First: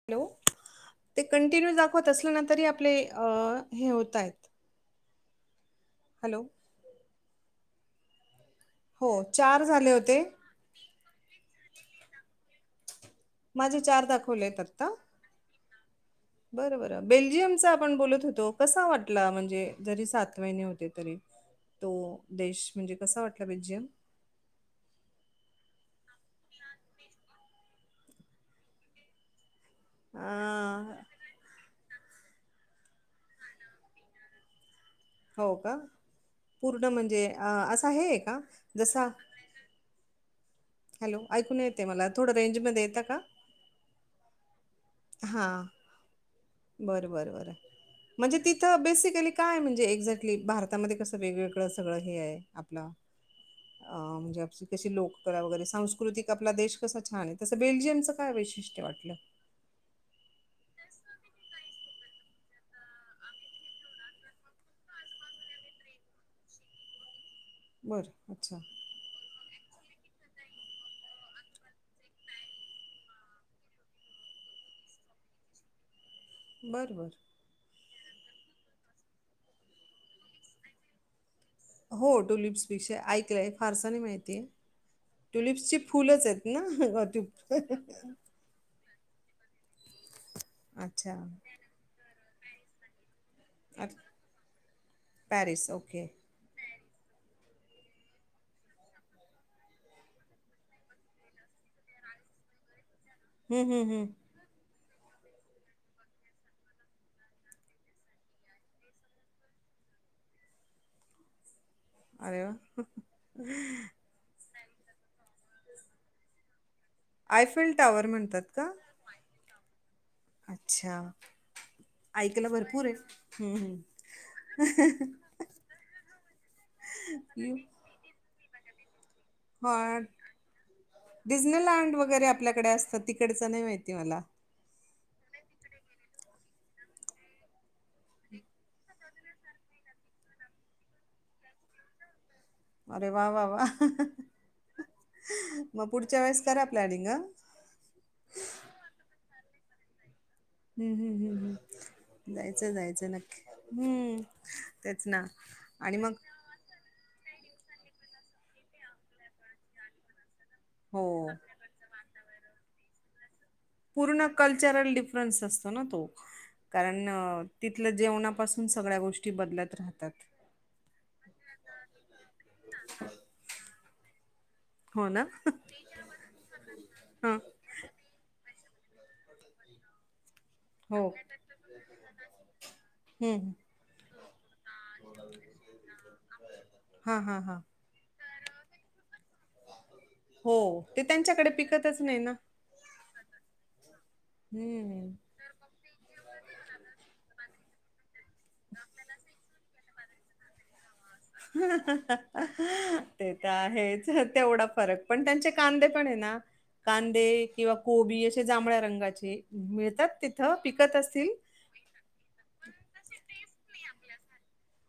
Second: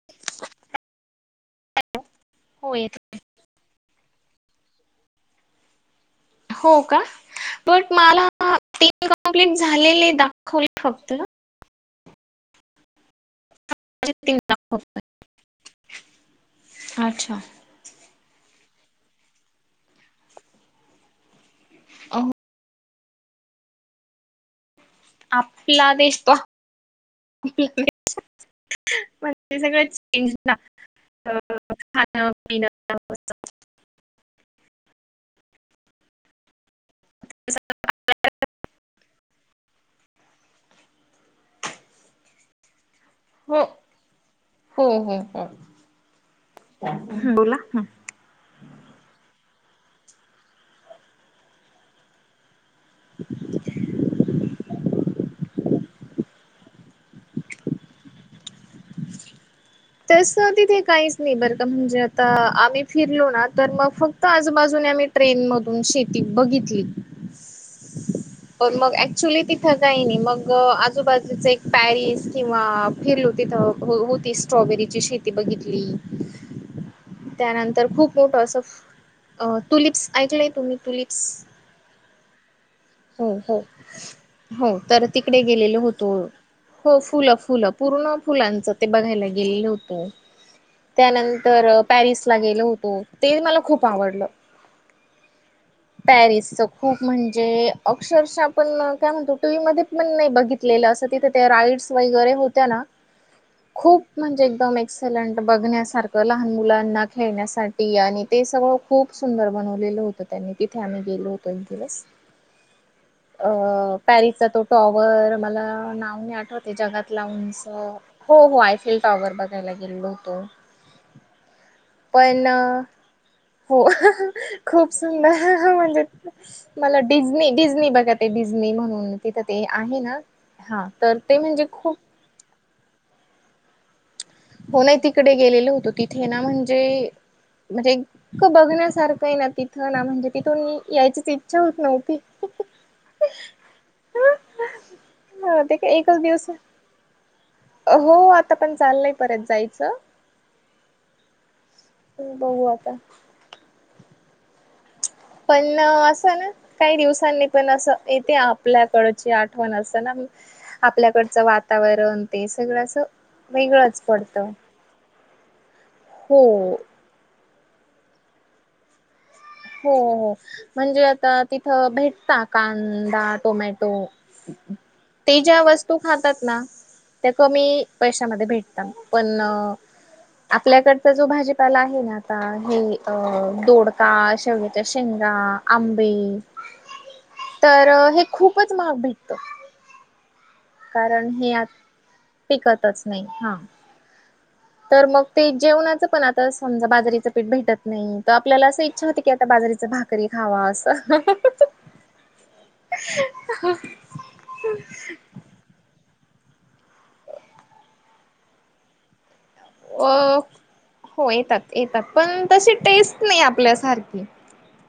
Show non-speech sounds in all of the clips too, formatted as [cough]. Hello.... ते continue दाखवत असलं ना, तरी हो आपले येत हे होत आहेत. हॅलो..... हो... का बट मला तीन हो कम्प्लीट चार झाले झालेले होते दाखवले. फक्त. माझे चार तीन दाखवलेत आत्ता. दाखवत बरं... -बरं... अच्छा बेल्जियमचा, आपण बोलत होतो. कसा वाटला, म्हणजे जरी सात महिने होते. तरी तो अहो, देश. म्हणजे कसा वाटला? बेल्जियम. आपला देश तो. [unintelligible] म्हण सगळ [inaudible] अ हो, का पूर्ण म्हणजे, असं हेय का जसा हॅलो, ऐकून येते मला थोडं रेंज मध्ये येतं का? हो... - हो... -हो... -हो... हां बरं... - बरं... हं, - बरं... बोला म्हणजे, तिथं बेसिकली काय म्हणजे? एक्झॅक्टली भारतामध्ये कसं वेगवेगळं सगळं हे आहे. [unintelligible] अ... म्हणजे कशी लोक करा वगैरे, सांस्कृतिक आपला देश कसा छान आहे. तसं बेल्जियमचं काय वैशिष्ट्य वाटलं? तसं, तिथे काहीच नाही. बरं म्हणजे तर आम्ही फिरलो ना. तर मग फक्त आजूबाजूने आम्ही ट्रेन मधून शेती बघितली. बरं अच्छा पण मग अँक् क्च्युली तिथं काही नाही. मग आजूबाजूच एक पॅरिस किंवा फिरलू तिथं होतीस. स्ट्रॉबेरी ची शेती बघितली. बरं.. बरं... त्यानंतर खूप मोठं असं, टुलिप्स ऐकलंय तुम्ही? टुलिप्स हो... टुलिप्स, विषय ऐकलाय हो फारसा नाही माहिती हो तर तिकडे टुलिप्सची गेलेलो होतो फुलंच आहेत? हो ना त फुलं फुलं पूर्ण ह [inaudible] फुलांचं ते बघायला गेलेलं होत. अच्छा. त्यानंतर पॅरिसला गेलो होतो. ते मला खूप अरे, आवडलं. पॅरिस! ओके पॅरिसचं खूप म्हणजे अक्षरशः आपण काय म्हणतो. टीव्ही मध्ये पण नाही बघितलेलं. असं तिथे त्या राईड्स वगैरे होत्या ना हम्म हम्म खूप हम्म म्हणजे एकदम एक एक्सेलेंट बघण्यासारखं लहान मुलांना खेळण्यासाठी आणि ते सगळं खूप सुंदर बनवलेलं होतं. त्यांनी तिथे आम्ही गेलो होतो. एक दिवस अरे व्वा! अ पॅरिसचा तो टॉवर मला नाव नाही आठवत ए जगात ला उंच आयफेल टॉवर हो म्हणतात हो का? आयफिल टॉवर बघायला गेलेलो होतो. अच्छा. पण, ऐकायला भरपूर आहे. हम्म. हो खूप सुंदर म्हणजे मला डिझनी यू डिझनी बघा ते डिझनी म्हणून तिथं ते ह आहे ना हा तर ते डीझनी म्हणजे लँड खूप वगैरे आपल्याकडे असत. तिकडचं नाही माहिती मला. हो नाही, तिकडे गेलेलो होतो. तिथे ना म्हणजे, म्हणजे इतकं बघण्यासारखं आहे ना तिथं ना म्हणजे तिथून यायचीच इच्छा होत नव्हती. अरे वा वा वा! ह ते मग काय एकच पुढच्या वेळेस दिवस करा प्लॅनिंग अ हो आता पण चाललंय परत जायचं हम्म हम्म हम्म हम्म बघू जायचं आता जायचं नक्की हम्म तेच ना पण आणि मग असं ना काही दिवसांनी पण असं येते आपल्याकडची आठवण असं ना हो. आपल्याकडचं वातावरण ते सगळं असं वेगळंच पूर्ण पडतं. कल्चरल डिफरन्स असतो ना तो. हो न तिथलं जेवणापासून सगळ्या गोष्टी बदलात हो हो म्हणजे आता तिथं भेटता कांदा टोमॅटो हो ना? ते ज्या वस्तू खातात ना. त्या हां. कमी पैशामध्ये भेटतात. पण, हो. आपल्याकडचा जो भाजीपाला आहे ना. आता, हे अ हं. दोडका शे वग्याच्या शेंगा आंबे हां, हां, हां. तर हे खूपच महाग भेटतं. हो, ते त्यांच्याकडे आत पिकतचं नाही ना. पिकतच नाही हा तर हं. मग ते जेवणाचं पण आता समजा, बाजरीचं पीठ भेटत नाही. तर आपल्याला असं इच्छा होती. की, आता बाजारीच भाकरी खावा. असं ते तर आहेच. तेवढा फरक पण त्यांचे कांदे पण आहे ना. कांदे किंवा कोबी असे जांभळ्या रंगाचे मिळतात अ, तिथं पिकत असतील. हो येतात, येतात पण तशी टेस्ट नाही आपल्यासारखी.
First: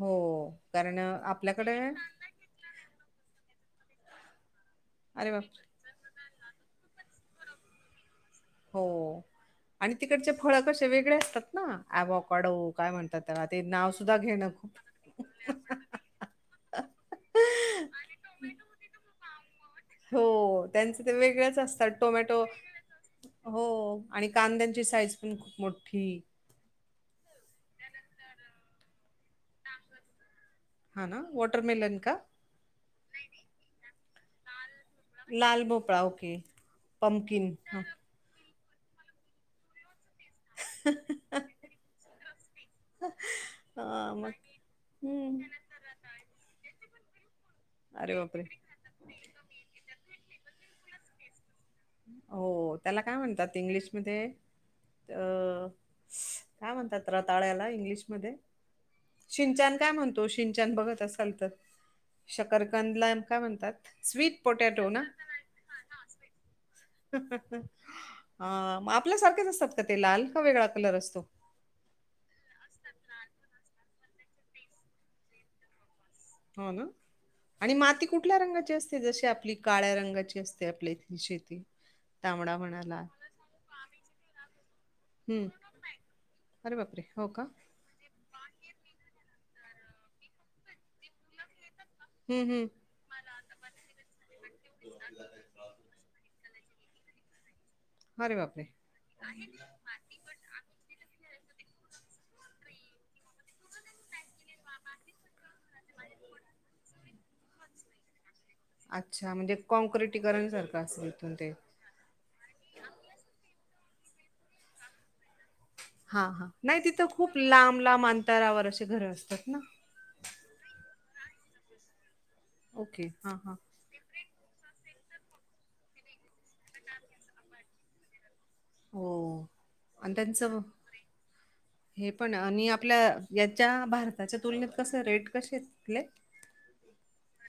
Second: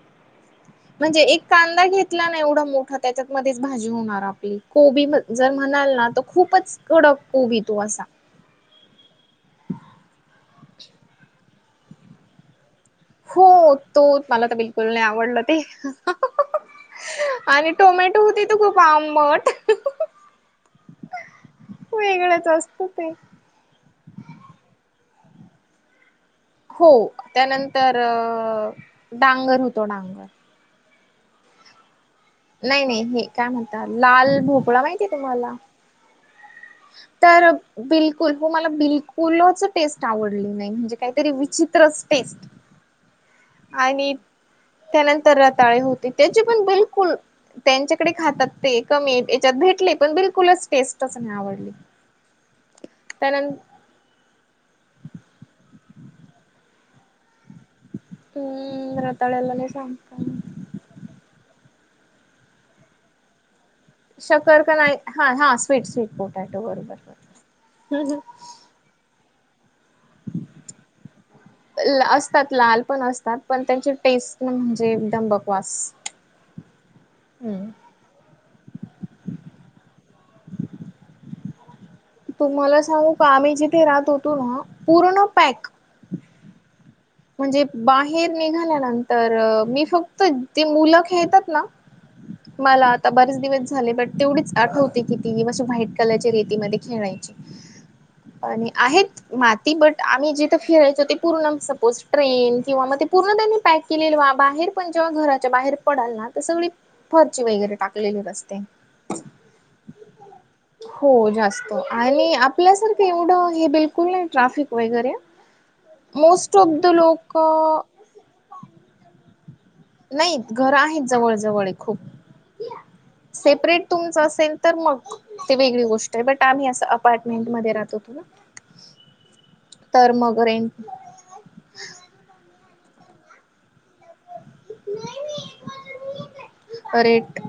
हो, कारण म्हणजे एक आपल्याकडे कांदा घेतला ना, एवढा मोठा त्याच्यात मध्ये भाजी होणार आपली. कोबी अरे जर बापरे! म्हणाल ना, तर खूपच कडक कोबी तो असा. हो, आणि तिकडचे फळ कसे वेगळे असतात ना, अँवाकाडो. हो, तो मला तर बिलकुल नाही आवडलं ते. आणि टोमॅटो हुतेत खूप आंबट. हो, त्यांचं ते वेगळच असतात टोमॅटो. वेगळंच असतं ते हो, आणि कांद्यांची साईज पण खूप मोठी. हो, त्यानंतर डांगर होतो डांगर. हा ना, वॉटरमेलन का? नाही, नाही हे काय म्हणता, लाल भोपळा माहित. लाल भोपळा ओके. तर पंपकिन हा बिलकुल, हो मला बिलकुलच टेस्ट आवडली नाही, म्हणजे कायतरी विचित्रच टेस्ट. [unintelligible] आणि मग त्यानंतर हम्म रताळे होते, त्याचे पण बिलकुल. त्यांच्याकडे अरे बापरे खातात ते, कमी हेच्यात भेटले पण बिलकुलच टेस्टच नाय आवडली. हो, त्याला काय म्हणतात त्यानंतर इंग्लिशमध्ये? अ, काय म्हणतात रताळ्याला इंग्लिश? मध्ये, हम्म रताळ्याला नाही शिनच्यान काय सांगता म्हणतो. शिन बघत असाल तर, शकरकंदलान काय म्हणतात? स्वीट शकर का पोटॅटो नाही, हा हा स्वीट, स्वीट पोटॅटो. बरोबर. अ, आपल्यासारखेच असतात का ते लाल, का वेगळा कलर असतो? ल, असतात लाल पण असतात, पण त्याची टेस्ट म्हणजे एकदम बकवास. हो ना, आणि माती कुठल्या रंगाची असते गं, जशी आपली काळ्या रंगाची असते आपल्या इथली शेती. तांबडा तुम्हाला म्हणाला सांगू का आम्ही जिथे राहत होतो ना, पूर्ण हम्म पॅक. अरे बाप रे. म्हणजे, बाहेर निघाल्यानंतर, मी फक्त ती मुलं खेतात ना. हम्म हम्म मला. आता बरेच दिवस झाले बट, तेवढीच आठवते की ती मी व्हाईट कलरची रेतीमध्ये खेळायची. अरे बापरे आणि आहेत माती, बट आम्ही जिथ खेळायचो ते पूर्ण सपोस्ट. ट्रेन किंवा मग ते पूर्ण त्येनी पॅक केलेल वा बाहेर पण जेव्हा घराच्या बाहेर पडाल ना तर सगळी फर्ची वगैरे टाकलेले रस्ते. अच्छा, म्हणजे कॉँक्रिटीकरण करत असलं हो तिथून ते. जास्त आणि आपल्यासारखं एवढं हे बिलकुल नाही ट्रॅफिक वगैरे. हा, हा मोस्ट ऑफ नाही द तिथं खूप लोक लांब -लांब अंतरावर असे घरं असतात ना. नाहीत, घर आहेत जवळ- जवळ खूप. ओके हां हां सेपरेट तुमच असेल तर मग ती वेगळी गोष्ट हाय, बट आम्ही असं अपार्टमेंट मध्ये राहत होतो ना. हो, तर आणि मग त्याचं रेंट हे पण आणि आपल्या याच्या भारताच्या तुलनेत कसं रेट कसेत आपले? रेट,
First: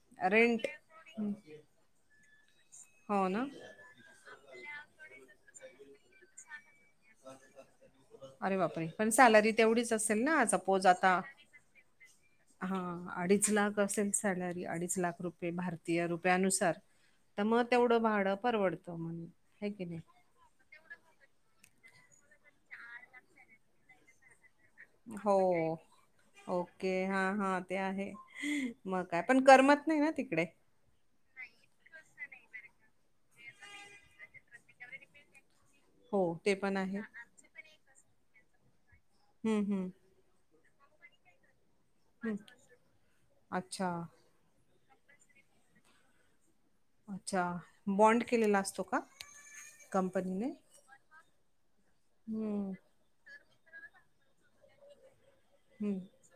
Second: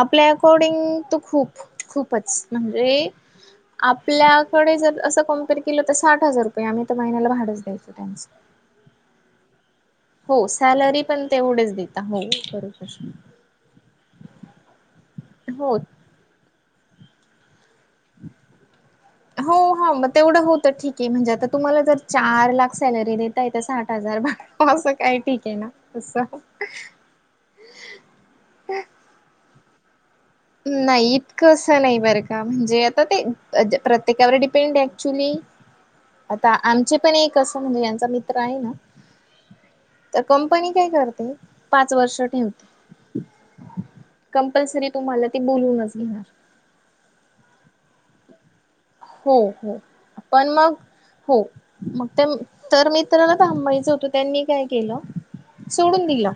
आपल्या अकॉर्डिंग तू खूप, खूप. म्हणजे हो ना आपल्याकडे जर अस कमपेअर केलं तर साठ हजार प, आम्ही तर महिन्याला भाडच द्यायचो त्यांचं. अरे बापरे पण सॅलरी तेवढीच. ना हो सपोज सॅलरी आता पण तेवढेच देता हो. हा बरोबर अडीच लाख असेल सॅलरी अडीच लाख रुपये हो. भारतीय रुपयानुसार. तर मग तेवढ भाड परवडत. हो हो मग. तेवढं होतं ठीक आहे म्हणजे आता तुम्हाला जर चार लाख सॅलरी देता येत साठ हजार. असं काय हो ठीक आहे ना तसं. ओके हा हा. ते आहे मग काय, पण करमत नाही ना तिकडे. नाही इतकंसं नाही बरं का म्हणजे आता ते प्रत्येकावर डिपेंड ऍक्च्युली. [unintelligible] आता ते आमचे आहे. पण एक असं म्हणजे यांचा मित्र आहे ना. हम्म हम्म. तर कंपनी काय करते पाच वर्ष हं. ठेवते. अच्छा, कंपल्सरी तुम्हाला ते बोलूनच घेणार. अच्छा, बॉन्ड केलेला असतो का? हो हो पण कंपनीने? मग हो मग ते हं, तर मी. तरला थांबायचं होतं त्यांनी काय केल. हं. सोडून दिला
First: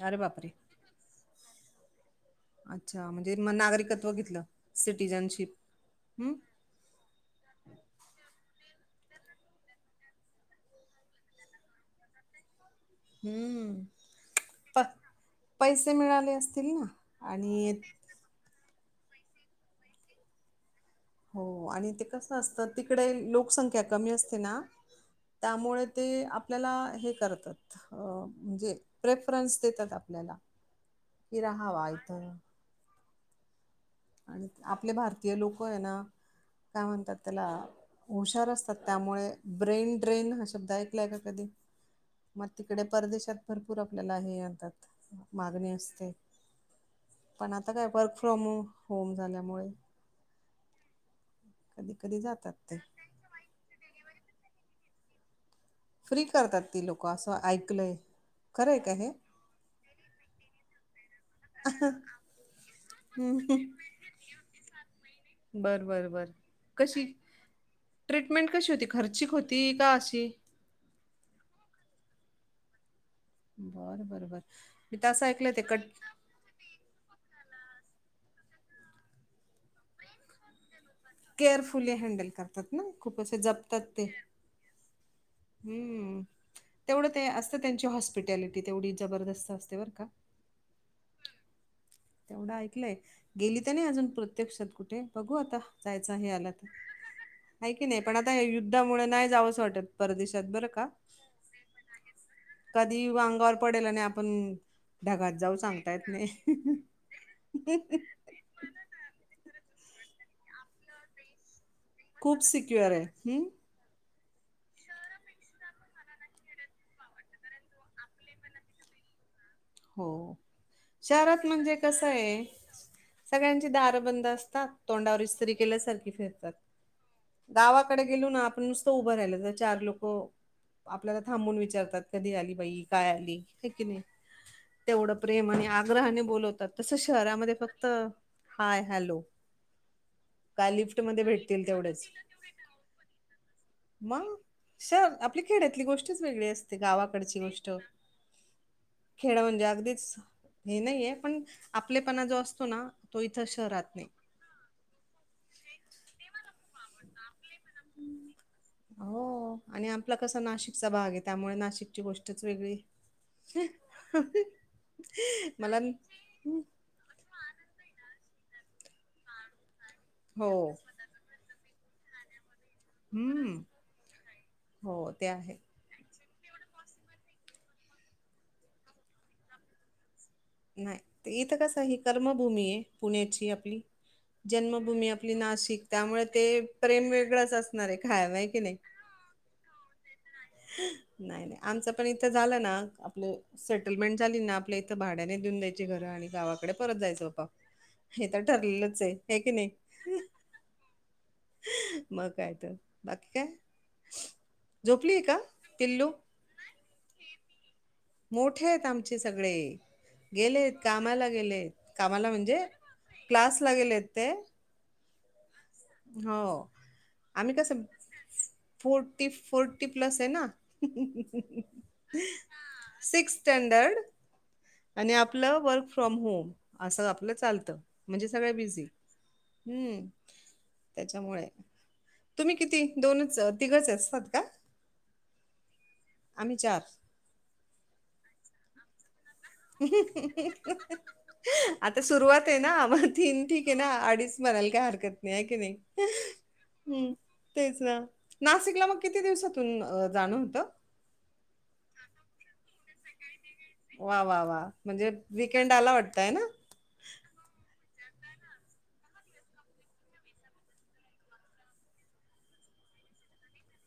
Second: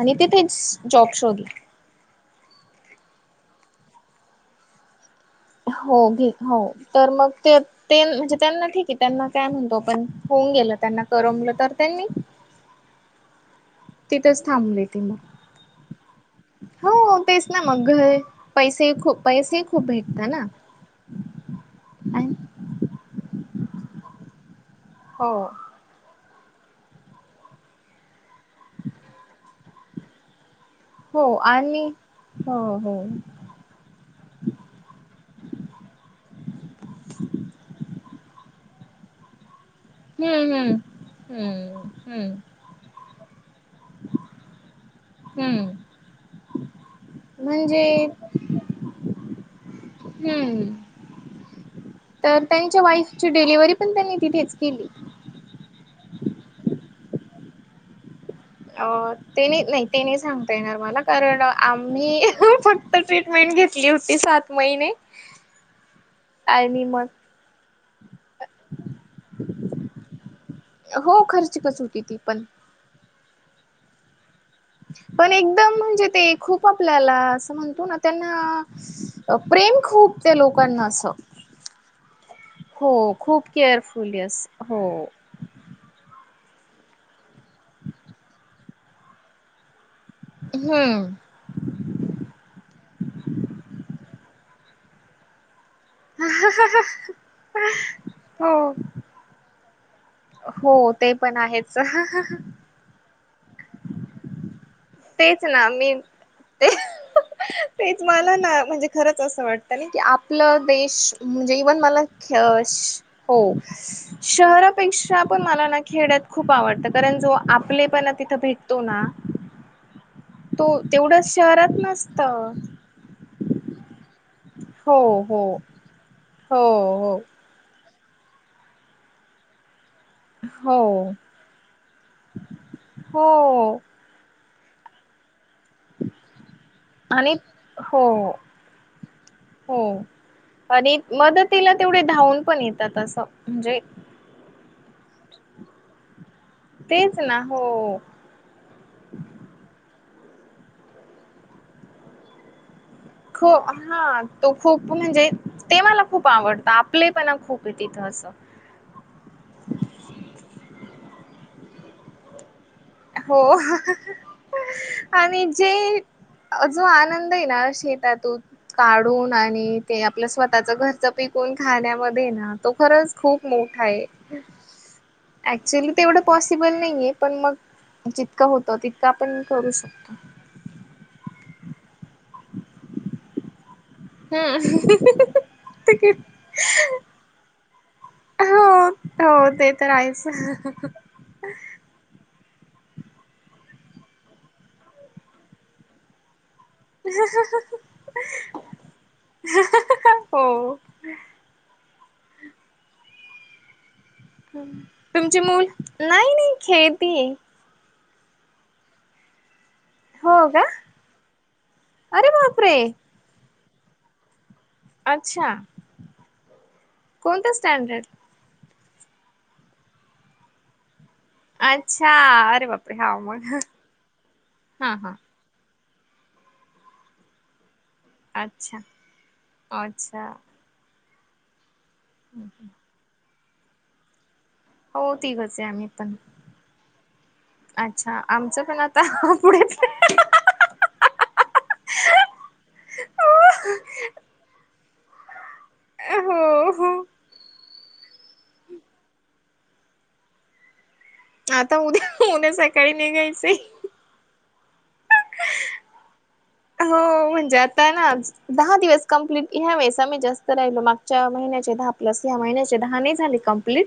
आणि अरे बापरे! तेथेच जॉब शोधला. अच्छा म्हणजे म नागरिकत्व घेतलं सिटिझनशिप. हो घ हं, हो तर मग ते. ते म्हणजे त्यांना ठीक आहे त्यांना काय म्हणतो आपण होऊन गेल त्यांना करमलं तर त्यांनी... हम्म, तिथेच प थांबले ते मग पैसे मिळाले असतील ना आणि.. पैसेही खूप पैसेही खूप भेटतात ना. हो आणि ते कसं असतं तिकडे लोकसंख्या कमी असते ना. हो त्यामुळे तेआ... आपल्याला हे करतात म्हणजे प्रेफरन्स देतात आपल्याला. हो कि आणि राहावा इथं हो हो. आणि आपले भारतीय लोक आहे ना. काय म्हणतात त्याला हुशार असतात त्यामुळे ब्रेन.. ट्रेन हा हम्म शब्द हम्म ऐकलाय का कधी हम्म मग हम्म तिकडे परदेशात. भरपूर आपल्याला हे येतात मागणी हम्म असते. पण आता म्हणजे काय वर्क फ्रॉम होम झाल्यामुळे. हम्म कधी कधी तर जातात ते त्यांच्या वाईफ. ची डिलिव्हरी पण त्यांनी तिथेच केली. फ्री करतात ती लोकं असं ऐकलय मी. अ तेने नाही तेने नाही सांगता येणार मला कारण.. आम्ही फक्त ट्री्रीटमेंट हम्म घेतली होती सात महिने. बरं बर बर आणि कशी. मग ट्रीटमेंट कशी होती खर्चिक होती का अशी? हो खर्ची कच होती ती पण. बरं बर बर. मी तर असं पण ऐकलं ते एकदम कट म्हणजे ते. खूप आपल्याला असं म्हणतो ना त्यांना प्रेम खूप त्या लोकांना असत. केअरफुली हँडल करतात ना हो, असे खूप जपतात ते केअरफुली अस हो. हम्म तेवढं ते असतं त्यांची हॉस्पिटॅलिटी तेवढी जबरदस्त असते बर का. हम्म तेवढं ऐकलंय गेली तर नाही अजून प्रत्यक्षात कुठे बघू आता जायचं हे आलं तर ऐ की नाही पण आता हे हो युद्धामुळे नाही जावंस वाटत परदेशात बरं का हो ते पण आहेच कधी अंगावर पडेल आणि आपण ढगात तेच जाऊ ना सांगता मी येत नाही ते तेच मला ना म्हणजे खरंच असं वाटतं ना की आपलं देश म्हणजे इव्हन मला खूप सिक्युअर आहे ह् हो शहरापेक्षा पण मला ना खेड्यात खूप आवडतं कारण जो आपलेपणा तिथं भेटतो ना हो तो तेवढं शहरात म्हणजे नसत कसंय सगळ्यांची दारं बंद असतात हो तोंडावर हो इस्त्री केल्यासारखी फिरतात हो हो गावाकडे गेलो ना आपण नुसतं उभं राहिलं तर चार लोकं हो आपल्याला थांबून विचारतात कधी आली बाई काय आली हाय हो की नाही तेवढं प्रेम आणि आग्रहाने बोलवतात तसं आणि शहरामध्ये फक्त हो हाय हॅलो हो काय आणि लिफ्टमध्ये भेटतील मदतीला तेवढे तेवढेच. धावून पण येतात असं म्हणजे मंग शर आपली खेड्यातली गोष्टच वेगळी असते तेच गावाकडची ना गोष्ट हो खेडं म्हणजे अगदीच हे नाहीये पण आपलेपणा जो असतो ना तो इथं हो शहरात नाही हां तो खूप म्हणजे ते मला खूप आवडतं आपलेपणा खूप आहे तिथं असं हो आणि आपला कसा नाशिकचा भाग आहे त्यामुळे नाशिकची गोष्टच वेगळी हो आणि जे मला अजू जो आनंद आहे ना शेतातून काढून आणि ते आपलं हो स्वतःचं घरचं पिकून खाण्यामध्ये ना तो खरच खूप हम्म मोठा आहे हो ते आहे ऍक्चुली तेवढं पॉसिबल नाही आहे पण मग जितकां होतं तितकं आपण करू शकतो नाही इथं कस ही कर्मभूमी आहे पुण्याची आपली हम्म जन्मभूमी आपली नाशिक त्यामुळे ते प्रेम वेगळंच असणार आहे कायम आहे की हो नाही हो ते तर आहेच नाही नाही आमच पण इथं झालं ना आपलं सेटलमेंट झाली ना आपल्या इथं भाड्याने घेऊन द्यायची घरं आणि गावाकड परत जायच बाप्पा हे तर ठरलेलंच आहे हे की नाही हो. मग काय तर बाकी काय झोपलीये का तुमचे मूल पिल्लू? नाही नाही खेळतीय मोठे आहेत आमचे सगळे हो का गेलेत कामाला गेलेत अरे कामाला म्हणजे बापरे क्लासला गेलेत ते अच्छा हो कोणतं आम्ही कसं स्टँडर्ड? फोर्टी फोर्टी प्लस आहे ना अच्छा अरे बापरे! हा सिक्स् मग स्टँंडर्ड हा आणि हा. आपलं वर्क फ्रॉम होम, असं आपलं चालतं. म्हणजे सगळ्या अच्छा, बिझी, हम्म अच्छा. त्याच्यामुळे तुम्ही किती दोनच, तिघंच असतात का? हो, तिघच आहे आम्ही पण आम्ही चार अच्छा, आमचं पण आता पुढेच आहे [unintelligible] आता सुरुवात आहे ना, मग तीन ठीक आहे ना, अडीच म्हणाल काय हरकत. की नाही, हो, हो. हम्म तेच ना. नाशिकला मग किती दिवसातून जाणं होतं आता उद्या उद्या सकाळी निघायचंय वा वा वा म्हणजे वीकेंड आला वाटतं हे ना हो म्हणजे आता ना दहा दिवस कंप्लीट ह्या वेळेस आम्ही जास्त राहिलो मागच्या महिन्याचे दहा प्लस या महिन्याचे दहा नाही झाली कंप्लीट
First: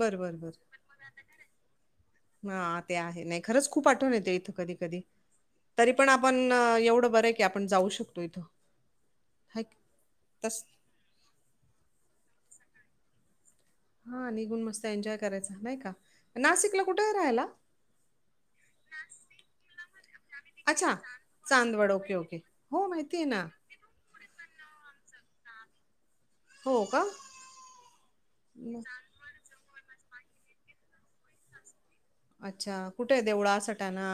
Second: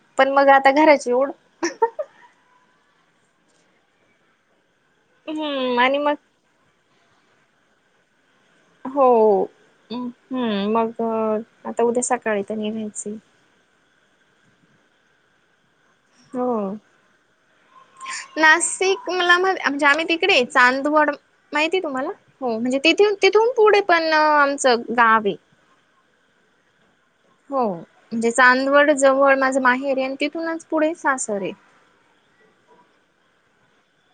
बरं पण बरं मग बर आता घराची ओढ ह ते आहे नाही खरंच खूप आठवण येत इथं कधी कधी हम्म तरी आणि पण मग आपण एवढं बरं हाय की आपण जाऊ शकतो इथं हो हाय की. हू तस मग आता उद्या सकाळी तर निघायचंय हा निघून मस्त एन्जॉय करायचा नाही का नाशिकला कुठ राहायला नाशिक मला म्हणजे आम्ही तिकडे अच्छा, चांदवड माहिती आहे चांदवड. तुम्हाला ओके, ओके. हो म्हणजे तिथून माहिती आहे ना. तिथून पुढे पण आमचं गाव हाय हो का हो म्हणजे मग चांदवड जवळ माझ माहेर हाय आणि तिथूनच पुढे सासर हाय अच्छा कुठ हाय यादेवळा सटाणा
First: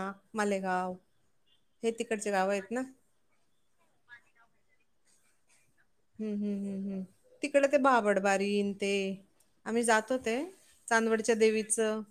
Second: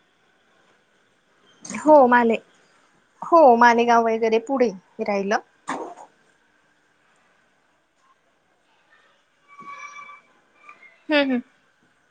मालेगाव हे हो तिकडचे माले गावं आहेत ना? हो मालेगाव वगैरे पुढे राहिलं हू हू हू हू तिकडे ते बाबडबारीन ते आम्ही जातो ते हम्म चांदवडच्या हम्म देवीचं